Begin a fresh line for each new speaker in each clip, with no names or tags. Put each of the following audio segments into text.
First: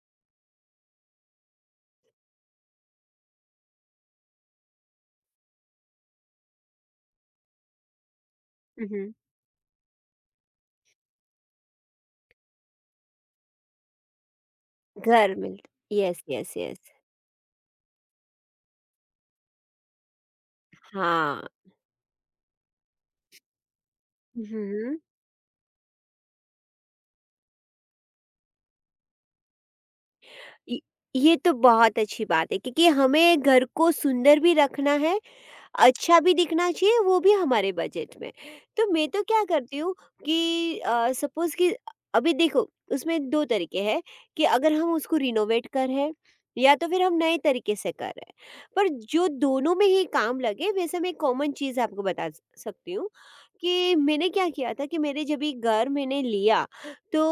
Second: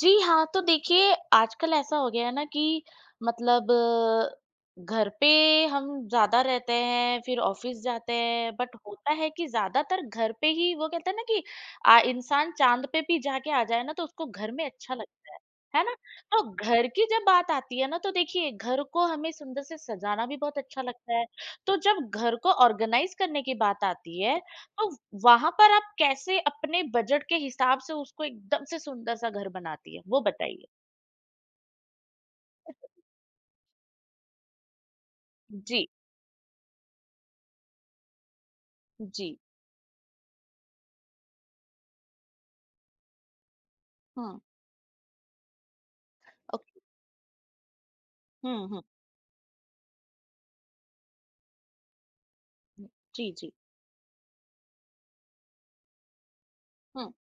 जी हाँ, तो देखिए आजकल ऐसा हो गया है ना कि मतलब घर पे हम ज़्यादा रहते हैं, फिर ऑफ़िस जाते हैं, बट
हुँ,
होता
हुँ।
है कि ज़्यादातर घर पे ही वो कहते हैं ना कि इंसान चाँद पे भी जाके आ जाए ना तो उसको घर में अच्छा लगता
घर
है
मिलता।
ना?
यस,
तो
यस,
घर
यस।
की जब बात आती है ना तो देखिए घर को हमें सुंदर से सजाना भी बहुत अच्छा लगता है,
हाँ।
तो जब घर को ऑर्गेनाइज़ करने की बात आती है
हुँ,
तो
हुँ।
वहाँ पर आप कैसे अपने बजट के हिसाब से उसको एकदम से सुंदर सा घर बनाती है वो बताइए?
इ ये तो बहुत अच्छी बात है क्योंकि हमें घर को सुंदर भी रखना है,
जी,
अच्छा भी दिखना चाहिए, वो भी हमारे बजट में। तो मैं तो
जी।
क्या करती हूँ कि सपोज़ कि अभी देखो, उसमें 2 तरीके हैं।
हुँ,
कि अगर हम उसको रिनोवेट कर रहे हैं, या
ओके।
तो फिर हम नए तरीके से कर रहे हैं।
हुँ, हुँ,
पर जो दोनों में ही काम लगे, वैसे मैं कॉमन चीज़ आपको बता स
हुँ।
सकती हूँ
जी, जी।
कि मैंने क्या किया था। कि मेरे जब ये घर मैंने लिया,
हुँ,
तो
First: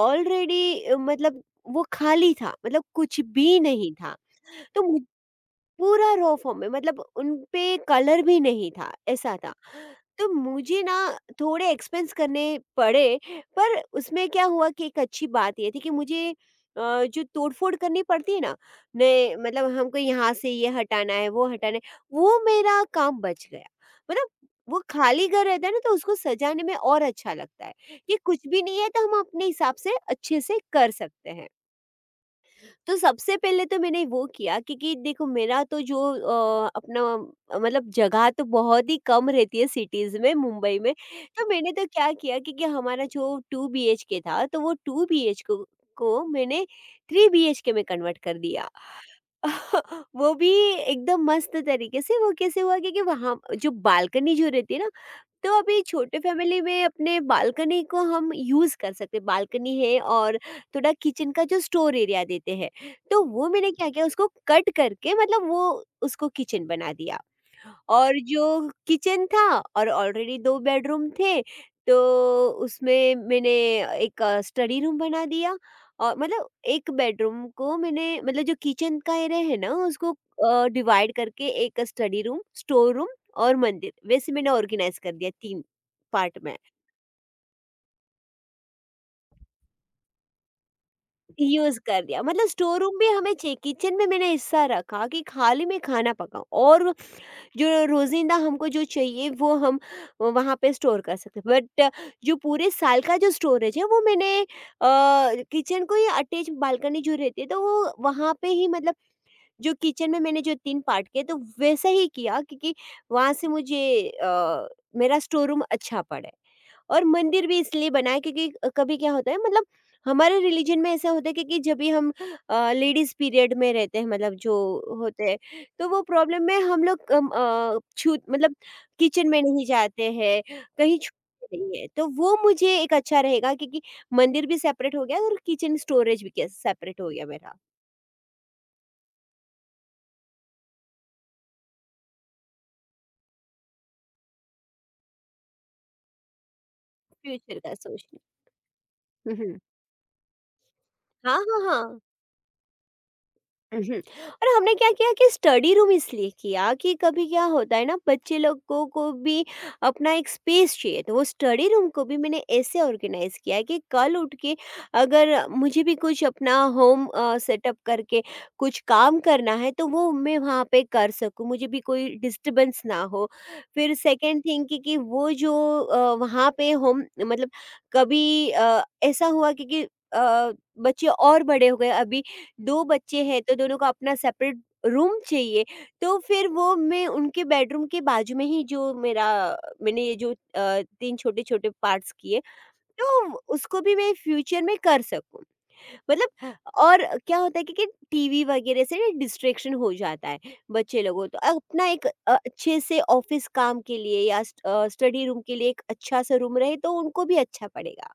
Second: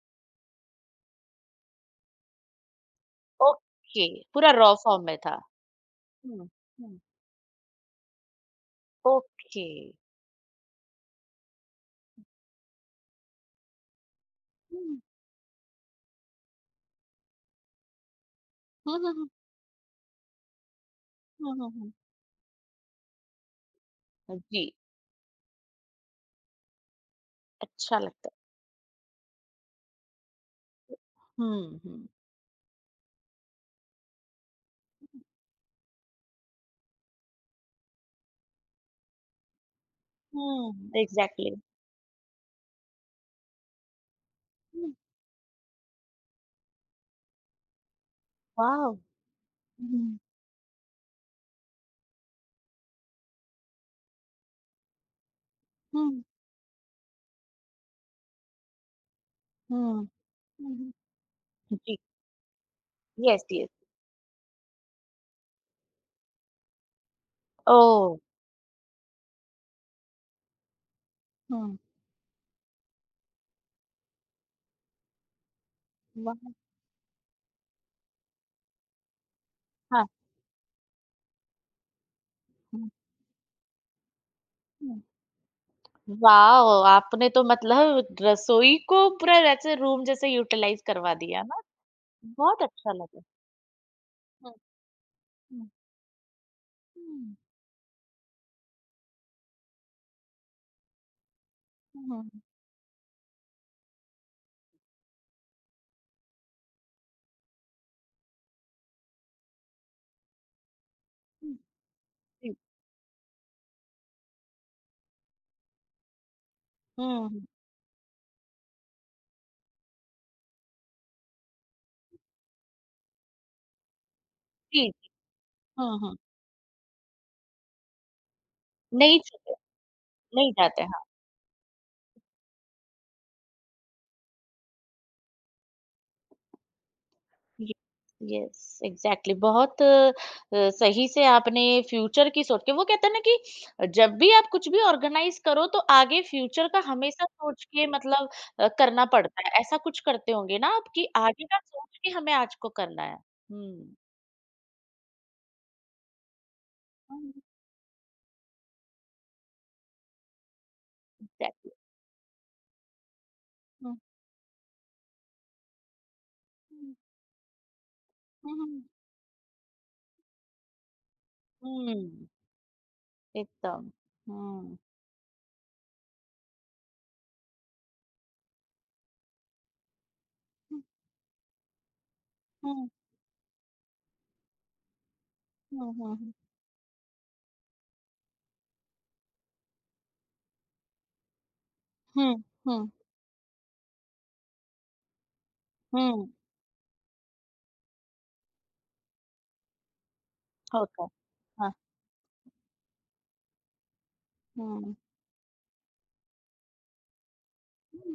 ऑलरेडी मतलब वो खाली था, मतलब कुछ भी नहीं
ओके
था।
पूरा रॉ
तो
फॉर्म में था।
पूरा रॉ
हुँ,
फॉर्म में,
हुँ,
मतलब उनपे कलर भी नहीं था, ऐसा था।
ओके।
तो मुझे ना थोड़े एक्सपेंस करने पड़े, पर उसमें क्या हुआ कि
हुँ,
एक अच्छी बात ये थी कि मुझे जो तोड़-फोड़ करनी पड़ती है ना,
हुँ, हुँ,
नए मतलब हमको यहाँ से ये
हुँ, हुँ,
हटाना है,
हुँ,
वो मेरा काम बच गया। मतलब
हुँ। जी,
वो खाली घर रहता है ना, तो उसको सजाने में और अच्छा लगता है,
अच्छा
कि
लगता
कुछ भी नहीं है तो हम अपने हिसाब से अच्छे से कर
है।
सकते हैं।
हुँ, हुँ,
तो सबसे पहले तो मैंने वो किया, क्योंकि देखो मेरा तो जो अपना मतलब जगह तो बहुत ही कम रहती है सिटीज़ में, मुंबई
हुँ,
में। तो
एग्ज़ैक्टली।
मैंने तो क्या किया, क्योंकि हमारा जो 2 बीएचके था, तो वो
हुँ,
2 बीएचको को मैंने 3 बीएचके में कन्वर्ट कर दिया।
वॉव! हुँ,
वो भी एकदम मस्त तरीके से। वो कैसे हुआ, क्योंकि वहाँ जो बालकनी जो रहती है ना, तो अभी छोटे
हुँ,
फैमिली में अपने बालकनी को हम यूज़ कर सकते हैं। बालकनी है,
हुँ,
और
हुँ, हुँ।
थोड़ा किचन का जो स्टोर
जी,
एरिया देते हैं, तो
यस,
वो मैंने
यस।
क्या किया, उसको कट करके मतलब वो उसको किचन बना दिया।
ओह!
और जो किचन था और ऑलरेडी 2 बेडरूम थे,
हुँ,
तो उसमें मैंने एक स्टडी रूम बना दिया। और
वाह!
मतलब एक बेडरूम को मैंने, मतलब जो किचन का एरिया है ना,
हाँ।
उसको डिवाइड करके एक स्टडी रूम, स्टोर रूम और मंदिर वैसे मैंने ऑर्गेनाइज़
हुँ,
कर दिया 3 पार्ट में।
वाओ! आपने तो मतलब रसोई को पूरा ऐसे रूम जैसे यूटिलाइज़ करवा दिया ना,
यूज़ कर दिया, मतलब
बहुत
स्टोर
अच्छा
रूम भी
लगा।
हमें चाहिए, किचन में मैंने
हुँ,
हिस्सा रखा कि खाली
हुँ,
मैं खाना पकाऊँ, और
हुँ,
जो रोज़िंदा हमको जो चाहिए वो हम वहाँ पे स्टोर कर सकते हैं। बट
हुँ, हुँ,
जो पूरे साल का जो स्टोरेज है, वो मैंने किचन को ही अटैच बालकनी जो रहती है, तो वो वहाँ पे ही, मतलब जो किचन में मैंने जो 3 पार्ट किए, तो
हुँ,
वैसा ही किया, क्योंकि वहाँ से मुझे अ, मेरा स्टोर रूम अच्छा पड़े। और
हुँ,
मंदिर
हुँ,
भी इसलिए बनाया, क्योंकि कभी क्या होता है, मतलब हमारे रिलीजन में ऐसा होता है क्योंकि जब भी हम लेडीज़ पीरियड में रहते हैं, मतलब जो
जी,
होते हैं, तो
हुँ,
वो
हुँ,
प्रॉब्लम में हम लोग छू मतलब
नहीं
किचन में
छूटे,
नहीं जाते हैं,
नहीं जाते
कहीं
हैं।
छूते नहीं है। तो वो मुझे एक अच्छा रहेगा, क्योंकि मंदिर भी सेपरेट हो गया, और किचन स्टोरेज भी क्या सेपरेट हो गया मेरा।
ये यस एग्जैक्टली बहुत सही से आपने फ्यूचर की सोच के वो कहते हैं ना कि जब भी आप कुछ भी ऑर्गेनाइज करो तो आगे फ्यूचर का हमेशा
फ्यूचर
सोच
का
के
सोचना।
मतलब करना
हुँ,
पड़ता
हुँ।
है ऐसा कुछ करते होंगे ना आप कि
हाँ,
आगे का
हाँ,
सोच
हाँ।
के हमें आज को करना है।
उहुँ। और हमने क्या किया कि स्टडी रूम इसलिए किया कि कभी क्या होता है ना, बच्चे लोगों को भी अपना एक स्पेस चाहिए, तो वो स्टडी
एग्जैक्टली
रूम को भी मैंने ऐसे ऑर्गेनाइज़ किया है कि
हम्म
कल उठ के अगर मुझे भी कुछ अपना
हम्म
होम सेटअप करके कुछ
हम्म,
काम करना है, तो वो मैं वहाँ पे कर सकूँ, मुझे भी कोई
हम्म,
डिस्टर्बेंस ना हो।
एकदम
फिर सेकंड थिंग
हम्म
कि वो जो वहाँ पे होम मतलब कभी ऐसा हुआ कि अ, बच्चे और बड़े हो गए, अभी 2
हम्म
बच्चे हैं, तो दोनों को अपना सेपरेट रूम चाहिए।
हम्म
तो
हम्म
फिर वो मैं उनके बेडरूम के बाजू में ही जो मेरा, मैंने ये जो 3 छोटे-छोटे पार्ट्स किए,
हम्म हम्म
तो उसको भी मैं फ्यूचर में कर सकूँ।
हम्म,
मतलब और क्या होता है कि टीवी वगैरह से डिस्ट्रैक्शन हो जाता है बच्चे
होता है,
लोगों, तो
हाँ
अपना एक अच्छे से ऑफ़िस काम के लिए या
हम्म
स्टडी रूम के लिए एक अच्छा-सा रूम रहे तो उनको भी अच्छा पड़ेगा।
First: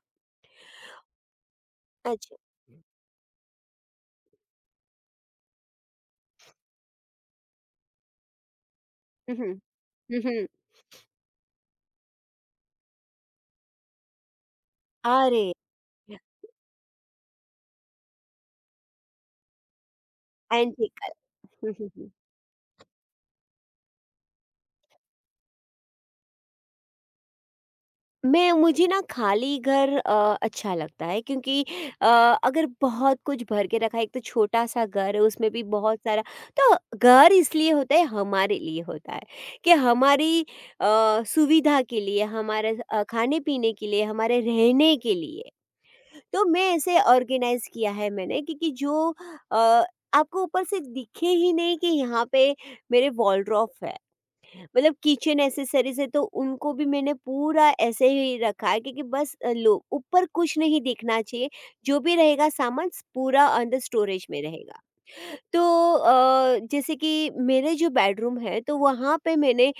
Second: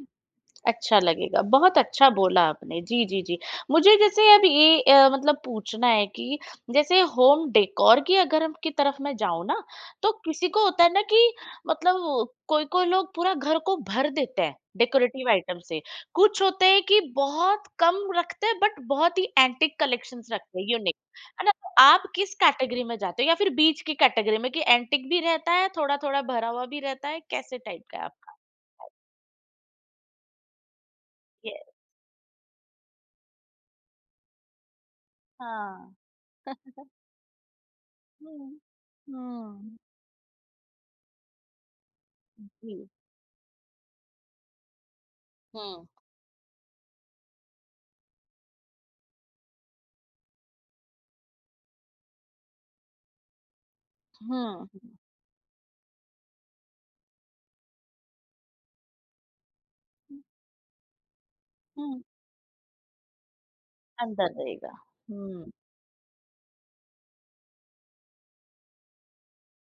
अच्छा लगेगा। बहुत अच्छा
अच्छा।
बोला आपने। जी, जी, जी। मुझे जैसे अब ये मतलब पूछना है कि जैसे होम डेकोर की अगर हम की तरफ मैं
हुँ,
जाऊँ
हुँ।
ना, तो
हुँ, हुँ।
किसी को होता है ना कि मतलब कोई-कोई लोग पूरा घर को भर देते हैं डेकोरेटिव
अरे!
आइटम से। कुछ होते हैं कि बहुत कम रखते हैं बट बहुत ही एंटीक कलेक्शंस रखते हैं, यूनिक।
एंटीकल।
है ना?
हुँ,
तो
हुँ,
आप
हुँ।
किस कैटेगरी में जाते हो या फिर बीच की कैटेगरी में कि एंटीक भी रहता है, थोड़ा-थोड़ा भरा हुआ भी रहता है? कैसे टाइप का है आपका?
मैं मुझे ना खाली घर अच्छा लगता है, क्योंकि
यस।
अ, अगर बहुत कुछ भर के रखा है, एक तो छोटा-सा घर है उसमें भी
हाँ।
बहुत सारा, तो घर इसलिए होता है, हमारे
हुँ।
लिए होता है कि
हुँ,
हमारी सुविधा के लिए, हमारे
जी।
खाने-पीने के लिए, हमारे रहने के लिए।
हुँ,
तो मैं ऐसे ऑर्गेनाइज़ किया है मैंने, क्योंकि जो अ, आपको ऊपर से दिखे ही नहीं कि यहाँ पे मेरे वॉलड्रॉफ है।
हुँ, हुँ,
मतलब किचन एक्सेसरीज है, तो उनको भी मैंने पूरा ऐसे ही रखा है, क्योंकि बस लो ऊपर कुछ नहीं दिखना चाहिए, जो
हुँ।
भी रहेगा सामान पूरा अंदर स्टोरेज
अंदर
में
रहेगा।
रहेगा।
हुँ।
तो जैसे कि मेरे जो बेडरूम है, तो वहाँ पे मैंने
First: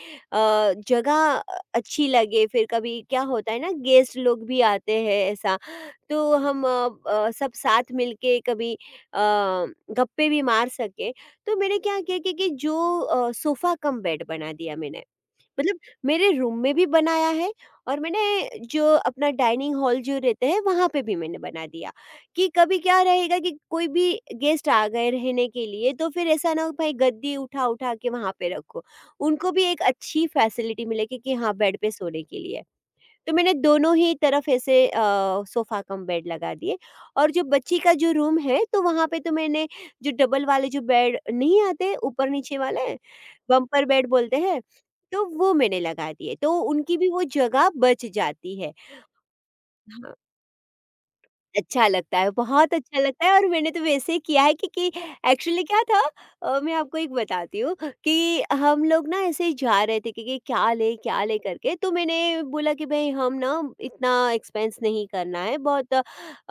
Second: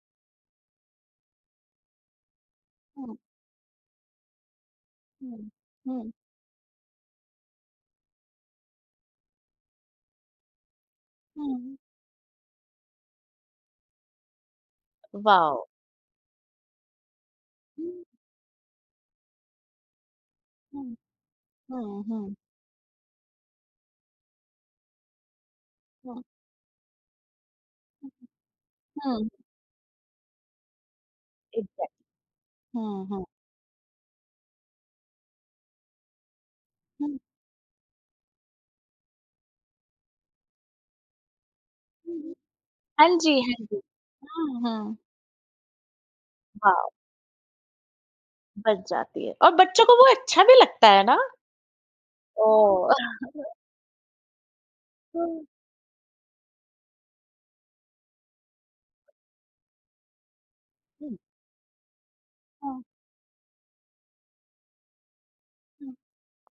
जगह अच्छी लगे, फिर कभी
हुँ,
क्या होता है ना, गेस्ट लोग भी आते हैं
हुँ,
ऐसा,
हुँ,
तो हम सब साथ मिलके कभी गप्पे भी मार सके, तो
हुँ।
मैंने क्या किया कि जो सोफा कम बेड बना दिया मैंने,
वाओ!
मतलब मेरे रूम में भी बनाया है,
हुँ,
और मैंने जो अपना डाइनिंग हॉल जो रहते हैं वहाँ
हुँ,
पे भी मैंने बना दिया
हुँ, हुँ,
कि कभी क्या रहेगा, कि कोई भी गेस्ट आ गए रहने के लिए तो
हुँ,
फिर ऐसा ना हो भाई गद्दी उठा उठा के वहाँ पे रखो,
हुँ,
उनको भी एक अच्छी फैसिलिटी मिलेगी कि हाँ बेड पे
एग्ज़ैक्ट
सोने के लिए।
हुँ, हुँ,
तो मैंने दोनों ही तरफ ऐसे सोफा कम बेड लगा दिए।
हुँ,
और जो बच्ची का जो रूम है तो वहाँ पे तो मैंने जो डबल वाले जो बेड नहीं आते ऊपर
हुँ।
नीचे वाले,
हाँ जी, हाँ जी।
बम्पर बेड बोलते हैं,
हुँ, हुँ।
तो वो मैंने लगा दिए, तो
वाओ!
उनकी भी वो जगह बच जाती
बच जाती है और बच्चों को वो
है।
अच्छा भी लगता है ना? हाँ।
अच्छा लगता है, बहुत
ओह!
अच्छा लगता है, और मैंने तो वैसे ही किया है, क्योंकि
हुँ,
एक्चुअली क्या था, मैं आपको एक बताती हूँ कि हम लोग ना ऐसे ही जा रहे थे, क्योंकि
हुँ,
क्या लें करके, तो मैंने बोला
हाँ,
कि भई हम ना इतना एक्सपेंस नहीं करना है, बहुत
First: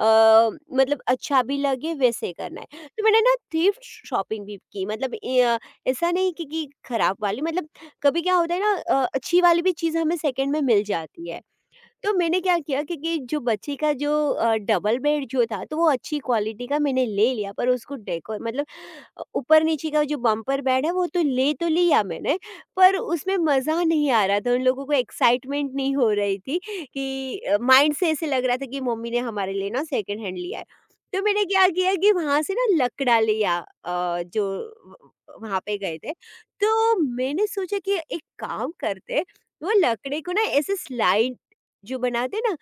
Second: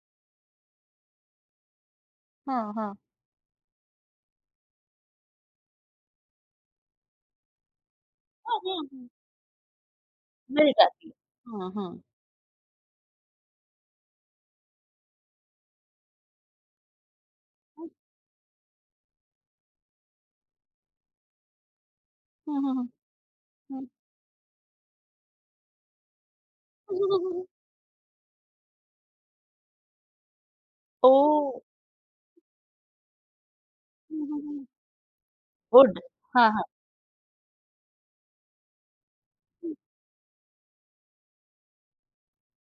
मतलब अच्छा भी लगे वैसे करना
हाँ,
है।
हाँ, हाँ।
तो मैंने ना थ्रिफ्ट शॉपिंग भी की, मतलब ऐसा नहीं कि खराब वाली, मतलब कभी क्या होता है
हाँ,
ना,
हाँ, हाँ।
अच्छी वाली भी चीज़ हमें सेकंड में
मिल
मिल
जाती है।
जाती है।
हाँ, हाँ।
तो मैंने क्या किया कि जो बच्चे का जो डबल बेड जो था, तो वो अच्छी क्वालिटी का मैंने ले लिया, पर
हुँ,
उसको डेकोर, मतलब ऊपर नीचे का जो बम्पर बेड है, वो तो ले तो लिया मैंने,
हुँ, हुँ, हुँ।
पर उसमें मज़ा नहीं आ रहा था। उन लोगों को एक्साइटमेंट नहीं हो रही थी, कि
ओह!
माइंड से ऐसे लग रहा था कि मम्मी ने हमारे लिए ना सेकंड हैंड लिया है। तो मैंने क्या किया कि वहाँ से ना लकड़ा लिया,
हुँ, हुँ,
जो
हुँ।
व वहाँ पे गए
वुड
थे।
हाँ, हाँ।
तो मैंने सोचा कि एक काम करते,
हुँ,
वो
हुँ।
लकड़े को ना ऐसे स्लाइड जो बनाते हैं ना,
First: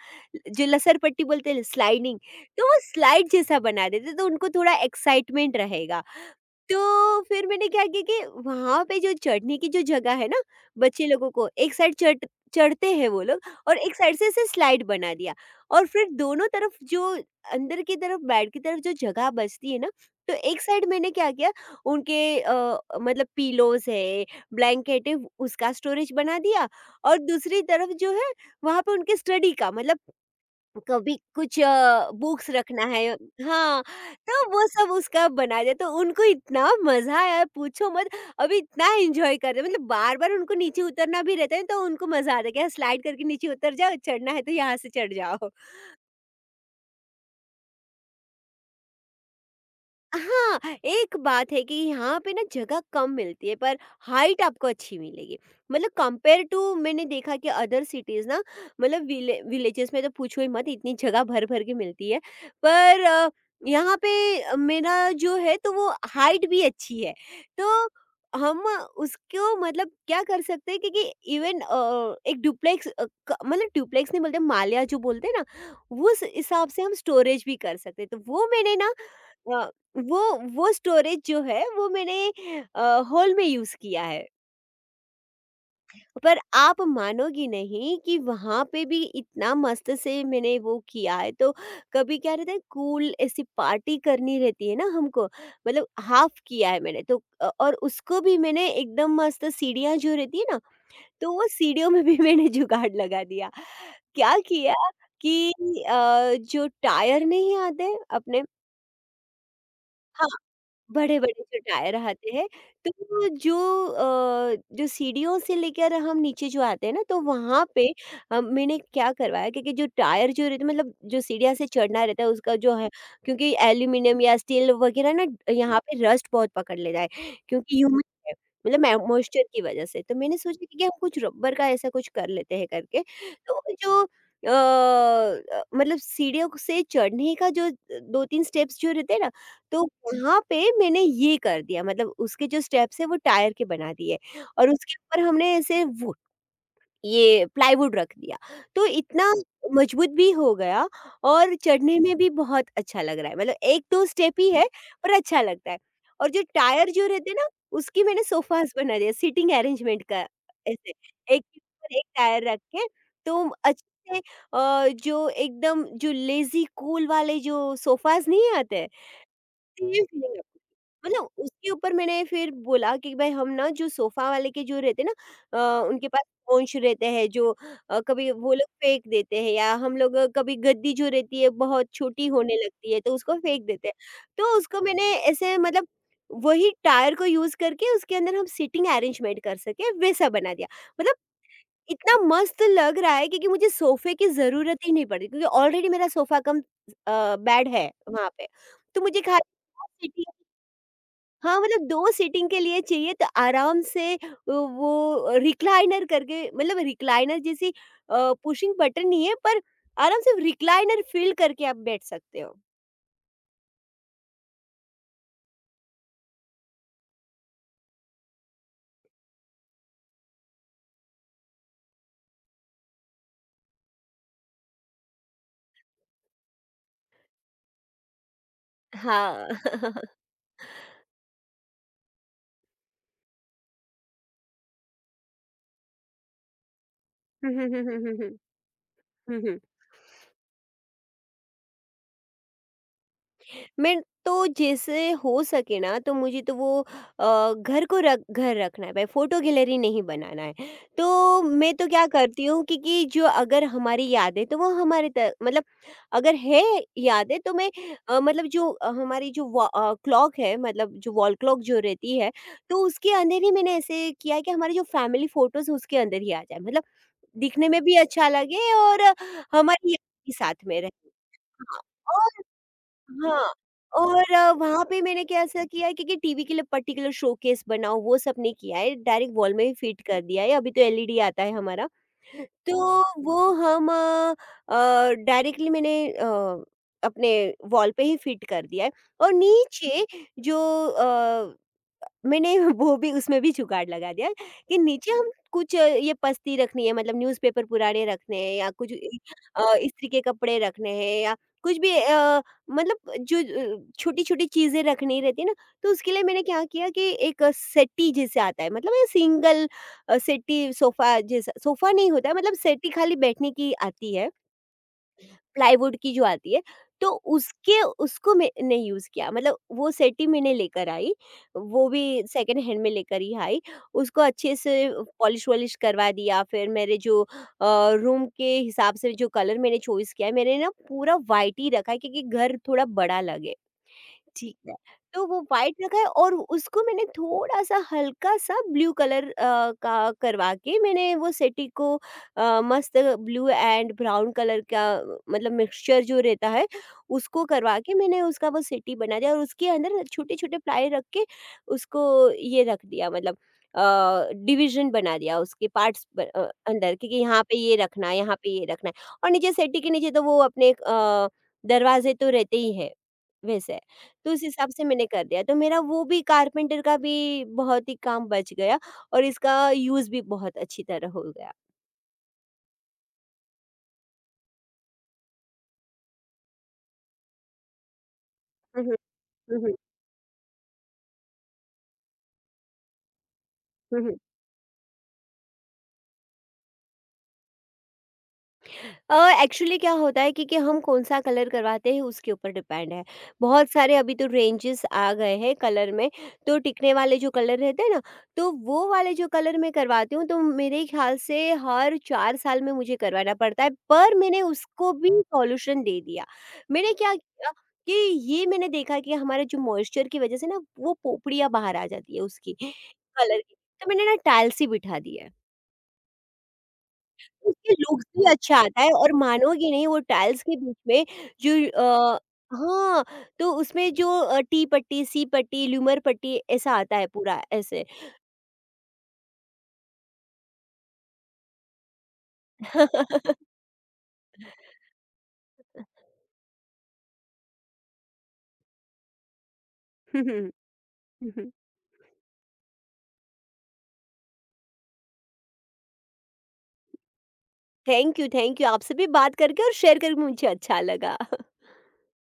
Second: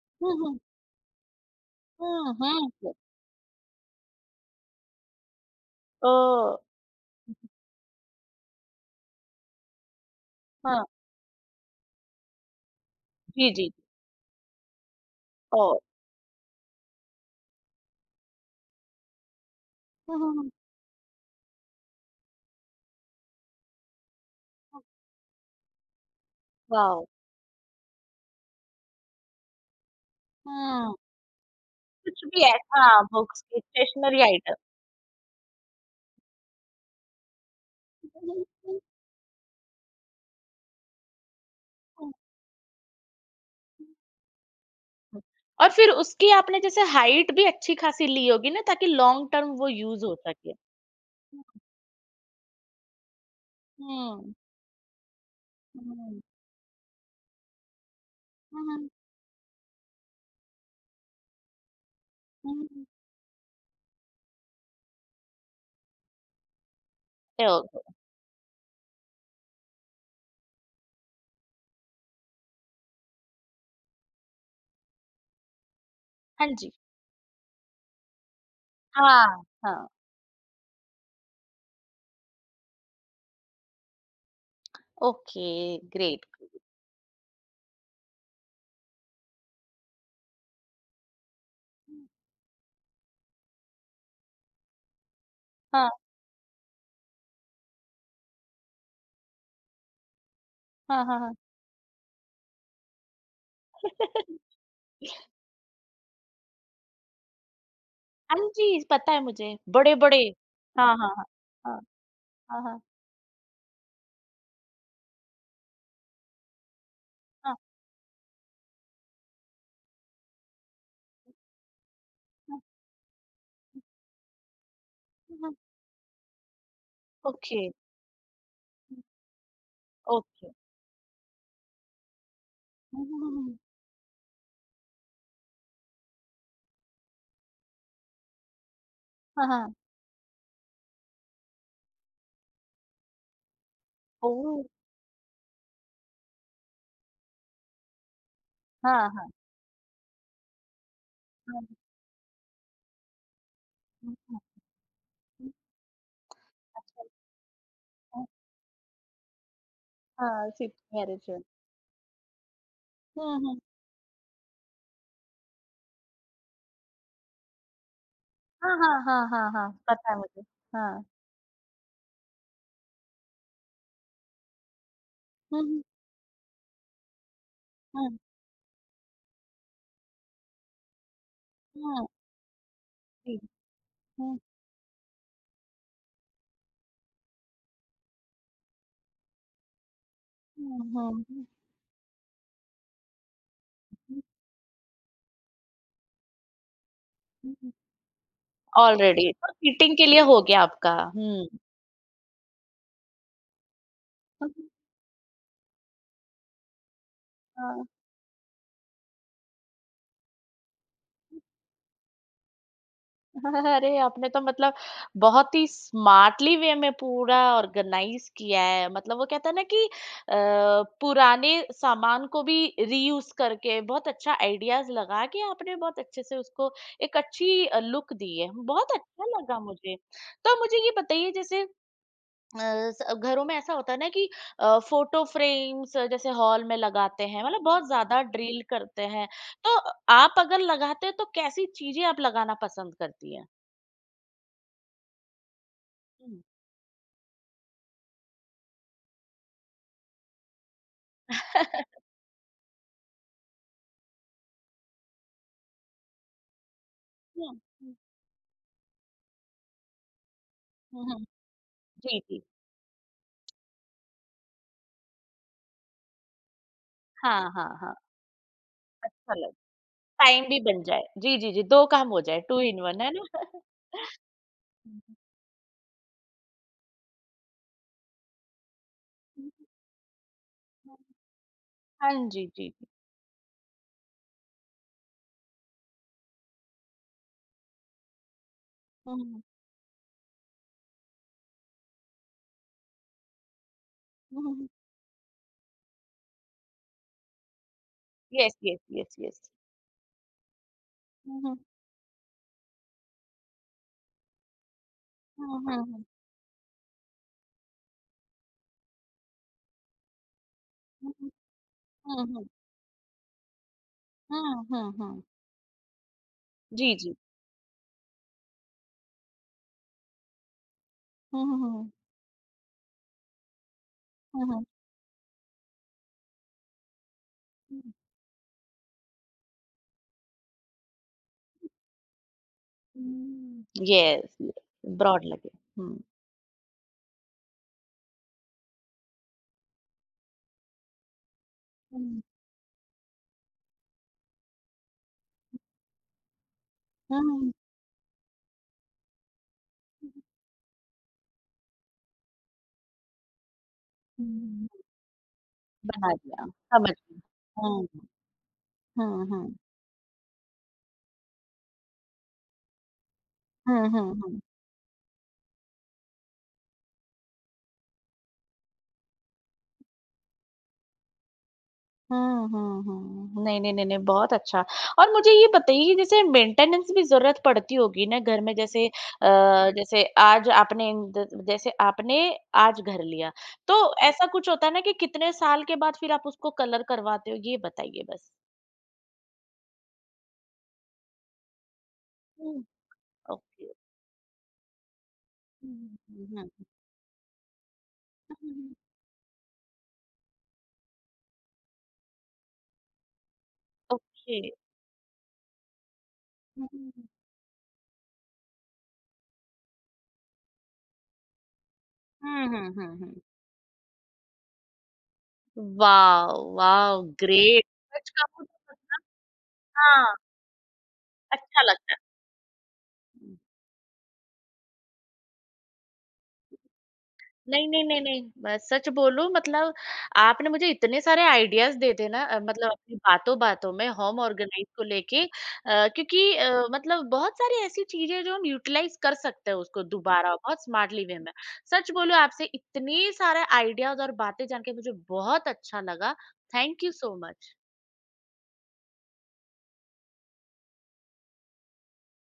जो लसरपट्टी बोलते हैं स्लाइडिंग,
हुँ,
तो वो
हुँ।
स्लाइड जैसा बना देते तो उनको थोड़ा एक्साइटमेंट रहेगा।
ओह!
तो फिर मैंने क्या किया कि वहाँ पे जो चढ़ने की जो जगह है ना,
हाँ,
बच्चे लोगों को एक साइड चढ़ते हैं वो लोग,
जी, जी।
और एक साइड से ऐसे स्लाइड बना दिया।
ओह!
और फिर दोनों तरफ जो अंदर की तरफ बेड की तरफ जो जगह बचती है ना,
हुँ, हुँ,
तो
हुँ,
एक साइड मैंने क्या किया, उनके मतलब पिलोज़ है,
हुँ।
ब्लैंकेट है, उसका स्टोरेज बना दिया।
वाओ!
और दूसरी तरफ जो है, वहाँ पे उनके स्टडी का, मतलब
हुँ,
कभी कुछ
कुछ भी है
बुक्स रखना
हाँ,
है,
बुक्स की
हाँ,
स्टेशनरी
तो
आइटम।
वो सब उसका बना दिया। तो उनको इतना मज़ा आया, पूछो मत, अभी इतना एन्जॉय कर रहे हैं, मतलब बार-बार उनको नीचे उतरना भी रहता है, तो उनको मज़ा आता है कि हाँ, स्लाइड करके नीचे उतर जाओ, चढ़ना है तो यहाँ से चढ़ जाओ।
और फिर उसकी आपने जैसे हाइट भी अच्छी खासी ली होगी ना ताकि लॉन्ग टर्म वो यूज़ हो सके।
हाँ, एक
हुँ,
बात है कि यहाँ पे ना जगह कम मिलती है, पर
हुँ।
हाइट आपको अच्छी मिलेगी। मतलब
हुँ,
कंपेयर टू मैंने देखा कि अदर सिटीज़ ना, मतलब विलेजेस में तो पूछो ही मत, इतनी जगह भर-भर के मिलती है।
हुँ, हुँ।
पर यहाँ पे मेरा जो है, तो वो हाइट भी अच्छी है।
ओके,
तो हम उसको मतलब क्या कर सकते हैं, क्योंकि इवन एक डुप्लेक्स क मतलब डुप्लेक्स नहीं बोलते, माल्या जो बोलते हैं ना, उस
हाँ
हिसाब
जी।
से हम स्टोरेज भी कर सकते हैं। तो वो मैंने ना
हाँ,
अ
हाँ।
वो वो स्टोरेज जो है, वो मैंने अ, हॉल में यूज़ किया है।
Okay, great.
पर आप मानोगी नहीं कि वहाँ पे भी इतना मस्त से मैंने वो किया है, तो कभी क्या रहता है, कूल ऐसी पार्टी करनी रहती है ना हमको, मतलब
हाँ,
हाफ़ किया है मैंने तो और उसको भी मैंने एकदम मस्त, सीढ़ियाँ जो रहती है ना,
हाँ, हाँ,
तो
हाँ।
वो सीढ़ियों में भी मैंने जुगाड़ लगा दिया। क्या किया कि जो टायर नहीं आते
हाँ
अपने,
जी, पता है मुझे, बड़े-बड़े।
हाँ,
हाँ, हाँ,
बड़े-बड़े जो
हाँ।
टायर आते हैं,
हाँ, हाँ,
तो जो जो सीढ़ियों से लेकर हम नीचे जो आते हैं ना, तो
हाँ,
वहाँ
हाँ,
पे मैंने क्या करवाया क्योंकि जो टायर जो रहते मतलब जो सीढ़ियाँ से चढ़ना रहता है उसका
हाँ,
जो है, क्योंकि एल्यूमीनियम या स्टील वगैरह ना,
हुँ, हुँ,
यहाँ पे रस्ट बहुत पकड़ लेता है
ओके,
क्योंकि ह्यूमिड है, मतलब मैं
हुँ,
मॉइस्चर की वजह से। तो मैंने
ओके।
सोचा कि हम कुछ रबर का ऐसा कुछ कर लेते हैं करके।
हुँ, हुँ, हुँ, हुँ।
तो जो मतलब सीढ़ियों से चढ़ने का जो 2-3 स्टेप्स जो रहते हैं ना,
हाँ, हाँ,
तो वहाँ पे मैंने ये कर दिया, मतलब उसके जो स्टेप्स हैं वो टायर के बना दिए
ओह!
और उसके ऊपर हमने ऐसे वो ये प्लाईवुड रख दिया। तो
हाँ, हाँ,
इतना मजबूत भी हो गया और
हाँ,
चढ़ने में भी बहुत अच्छा लग रहा है। मतलब 1-2
हुँ,
स्टेप
हुँ,
ही है पर अच्छा
हुँ,
लगता है। और जो टायर
अच्छा,
जो रहते हैं ना, उसकी मैंने
हाँ,
सोफ़ाज़ बना दिए सीटिंग अरेंजमेंट का।
हाँ, शिफ्ट
ऐसे
मैरिज है।
एक के ऊपर एक टायर रख के
हुँ,
तो
हुँ,
अच्छे से जो एकदम जो लेज़ी कूल वाले जो सोफ़ाज़ नहीं
हाँ,
आते,
हाँ, हाँ, हाँ, हाँ,
सेम
पता है
फीलिंग
मुझे।
आपको थी।
हाँ,
मतलब उसके ऊपर मैंने फिर बोला कि भाई हम ना जो सोफा वाले के जो रहते हैं ना,
हुँ,
उनके पास पौंछ रहते हैं जो
हुँ,
कभी वो लोग फेंक देते हैं या हम लोग कभी गद्दी जो रहती है बहुत
हुँ, हुँ,
छोटी होने लगती है तो उसको
जी,
फेंक देते हैं,
हुँ,
तो उसको मैंने ऐसे मतलब वही टायर को यूज करके उसके अंदर हम सीटिंग अरेंजमेंट कर सके वैसा बना दिया।
हुँ,
मतलब
हुँ, हुँ,
इतना मस्त लग रहा है क्योंकि मुझे सोफे
हुँ,
की ज़रूरत ही नहीं पड़ी, क्योंकि ऑलरेडी मेरा सोफा कम
हुँ,
बेड
हुँ।
है वहाँ पे। तो मुझे
ऑलरेडी
खाली
तो
2
चीटिंग के लिए
सीटिंग,
हो गया आपका। हुँ,
हाँ, मतलब 2 सीटिंग के लिए चाहिए, तो आराम से
हुँ, हुँ,
वो रिक्लाइनर करके, मतलब रिक्लाइनर जैसी
हाँ।
पुशिंग बटन नहीं है पर आराम से रिक्लाइनर फ़ील करके आप बैठ सकते हो।
अरे! आपने तो मतलब बहुत ही स्मार्टली वे में पूरा ऑर्गेनाइज़ किया है। मतलब वो कहते हैं ना कि पुराने सामान को भी रीयूज़ करके बहुत अच्छा आइडियाज़ लगा के आपने बहुत अच्छे से उसको एक अच्छी लुक दी है। बहुत अच्छा
हाँ।
लगा मुझे। तो मुझे ये बताइए जैसे अ, स घरों में ऐसा होता है ना कि फ़ोटो फ़्रेम्स जैसे हॉल में लगाते हैं,
हुँ,
मतलब
हुँ, हुँ,
बहुत
हुँ, हुँ,
ज़्यादा
हुँ।
ड्रिल करते हैं।
हुँ, हुँ।
तो आप अगर लगाते हैं तो कैसी चीज़ें आप लगाना पसंद करती हैं?
मैं तो जैसे हो सके ना, तो मुझे
हुँ।
तो वो घर को रख घर रखना है भाई, फोटो गैलरी नहीं बनाना है। तो मैं तो क्या करती हूँ कि जो अगर हमारी यादें तो वो हमारे त मतलब अगर है यादें
हुँ,
तो मैं
हुँ,
मतलब जो हमारी जो व क्लॉक है, मतलब
हुँ,
जो
हुँ।
वॉल क्लॉक जो रहती
जी,
है
जी।
तो उसके अंदर ही मैंने ऐसे किया है कि हमारे जो फैमिली फोटोज़ उसके अंदर ही आ जाए। मतलब
हाँ,
दिखने
हाँ,
में
हाँ।
भी अच्छा लगे और
अच्छा लग
हमारी याद भी
टाइम
साथ
भी
में
बन
रहे।
जाए। जी, जी, जी
हाँ।
2 काम हो जाए,
और
2 इन 1 है
हाँ,
ना?
और वहाँ पे मैंने कैसा किया है, क्योंकि टीवी के लिए पर्टिकुलर शोकेस बनाओ वो सब नहीं किया है, डायरेक्ट वॉल में ही फिट कर दिया है, अभी तो एलईडी आता है हमारा।
हाँ जी, जी, जी।
तो वो हम डायरेक्टली मैंने अपने वॉल पे ही फिट कर दिया है
हुँ,
और
हुँ,
नीचे जो अ मैंने वो भी उसमें भी जुगाड़ लगा दिया
हुँ, हुँ।
कि नीचे हम कुछ ये पस्ती रखनी है, मतलब न्यूज़पेपर पुराने रखने हैं
यस,
या
यस,
कुछ
यस, यस।
इस्त्री के कपड़े रखने हैं या
हुँ, हुँ।
कुछ भी मतलब जो छोटी छोटी चीज़ें रखनी रहती है ना,
हुँ, हुँ,
तो
हुँ।
उसके लिए मैंने क्या किया कि एक सेटी जैसे आता है, मतलब ये सिंगल सेटी सोफा,
हुँ,
जैसा सोफा नहीं
हुँ, हुँ,
होता है,
हुँ।
मतलब सेटी खाली बैठने की आती है,
हुँ, हुँ, हुँ।
प्लाईवुड की जो आती है,
जी,
तो
जी।
उसके उसको मैंने यूज़ किया, मतलब वो सेट ही मैंने लेकर आई,
हुँ, हुँ, हुँ,
वो
हुँ।
भी सेकंड हैंड में लेकर ही आई। उसको अच्छे
हुँ,
से पॉलिश-वॉलिश करवा दिया, फिर मेरे जो
हुँ।
रूम के हिसाब से जो कलर मैंने चॉइस किया है, मैंने ना पूरा व्हाइट ही रखा है क्योंकि घर थोड़ा बड़ा लगे।
हुँ, हुँ। Yes, yes.
ठीक है। तो
ब्रॉड
वो
लगे।
व्हाइट रखा
हुँ।
है और उसको मैंने थोड़ा-सा हल्का-सा ब्लू कलर का करवा के मैंने वो सेटी को
हुँ,
मस्त ब्लू एंड ब्राउन कलर का, मतलब मिक्सचर जो रहता है, उसको
हुँ।
करवा के मैंने उसका वो सेटी बना दिया और उसके अंदर छोटे-छोटे प्लाई रख के उसको ये रख दिया, मतलब अ,
हुँ,
डिवीज़न बना दिया उसके पार्ट्स
बना दिया, समझ
अंदर, क्योंकि
गई।
यहाँ पे ये
हुँ,
रखना है, यहाँ पे ये रखना है
हुँ,
और नीचे
हुँ।
सेटी के नीचे तो वो अपने दरवाजे तो रहते ही हैं, वैसे।
हुँ, हुँ,
तो
हुँ।
उस हिसाब से मैंने कर दिया। तो मेरा वो भी कारपेंटर का भी बहुत ही काम बच गया और इसका यूज़ भी बहुत अच्छी तरह हो गया।
हुँ, हुँ, हुँ। नहीं, नहीं, नहीं, नहीं, बहुत अच्छा। और मुझे ये बताइए जैसे मेंटेनेंस भी ज़रूरत पड़ती होगी ना घर में
हुँ,
जैसे
हुँ। हुँ, हुँ।
जैसे आज आपने इन- द जैसे आपने आज घर लिया, तो
हुँ, हुँ।
ऐसा कुछ होता है ना कि कितने साल के बाद फिर आप उसको कलर करवाते हो? ये बताइए बस?
एक्चुअली क्या होता है कि हम कौन सा कलर करवाते हैं उसके ऊपर
हुँ।
डिपेंड है। बहुत
ओके।
सारे अभी तो रेंजेस आ गए हैं कलर
हुँ,
में,
हुँ,
तो
हुँ,
टिकने वाले जो कलर रहते हैं ना, तो
हुँ।
वो वाले जो कलर मैं करवाती हूँ, तो मेरे ख्याल से हर 4 साल में मुझे करवाना पड़ता है, पर
ओके।
मैंने उसको भी सॉल्यूशन दे दिया।
हुँ,
मैंने
हुँ,
क्या किया कि ये मैंने देखा कि हमारे जो मॉइस्चर की वजह से ना वो पोपड़ियाँ बाहर आ जाती है
हुँ,
उसकी
हुँ, हुँ।
कलर की, तो मैंने ना टाइल्स ही बिठा दिया।
वाओ! वाओ! ग्रेट!
उसके लुक्स
सच
भी
कहूँ
अच्छा
तो
आता है और मानोगे नहीं वो
हाँ,
टाइल्स के बीच में जो
अच्छा लगता
अ, हाँ,
है।
तो उसमें जो टी पट्टी, सी पट्टी, ल्यूमर पट्टी ऐसा आता है पूरा
नहीं,
ऐसे।
नहीं, नहीं, नहीं, मैं सच बोलूँ मतलब आपने मुझे इतने सारे आइडियाज़ दे दिए ना मतलब अपनी बातों-बातों में होम ऑर्गेनाइज़ को लेके क्योंकि मतलब बहुत सारी ऐसी चीज़ें हैं जो हम यूटिलाइज़ कर सकते हैं उसको
हुँ,
दोबारा
हुँ।
बहुत स्मार्टली वे
हुँ,
में।
हुँ।
सच बोलूँ आपसे इतने सारे आइडियाज़ और बातें जान के मुझे बहुत अच्छा लगा। Thank you so much.
Thank you, thank you. आपसे भी बात करके और शेयर करके मुझे अच्छा लगा।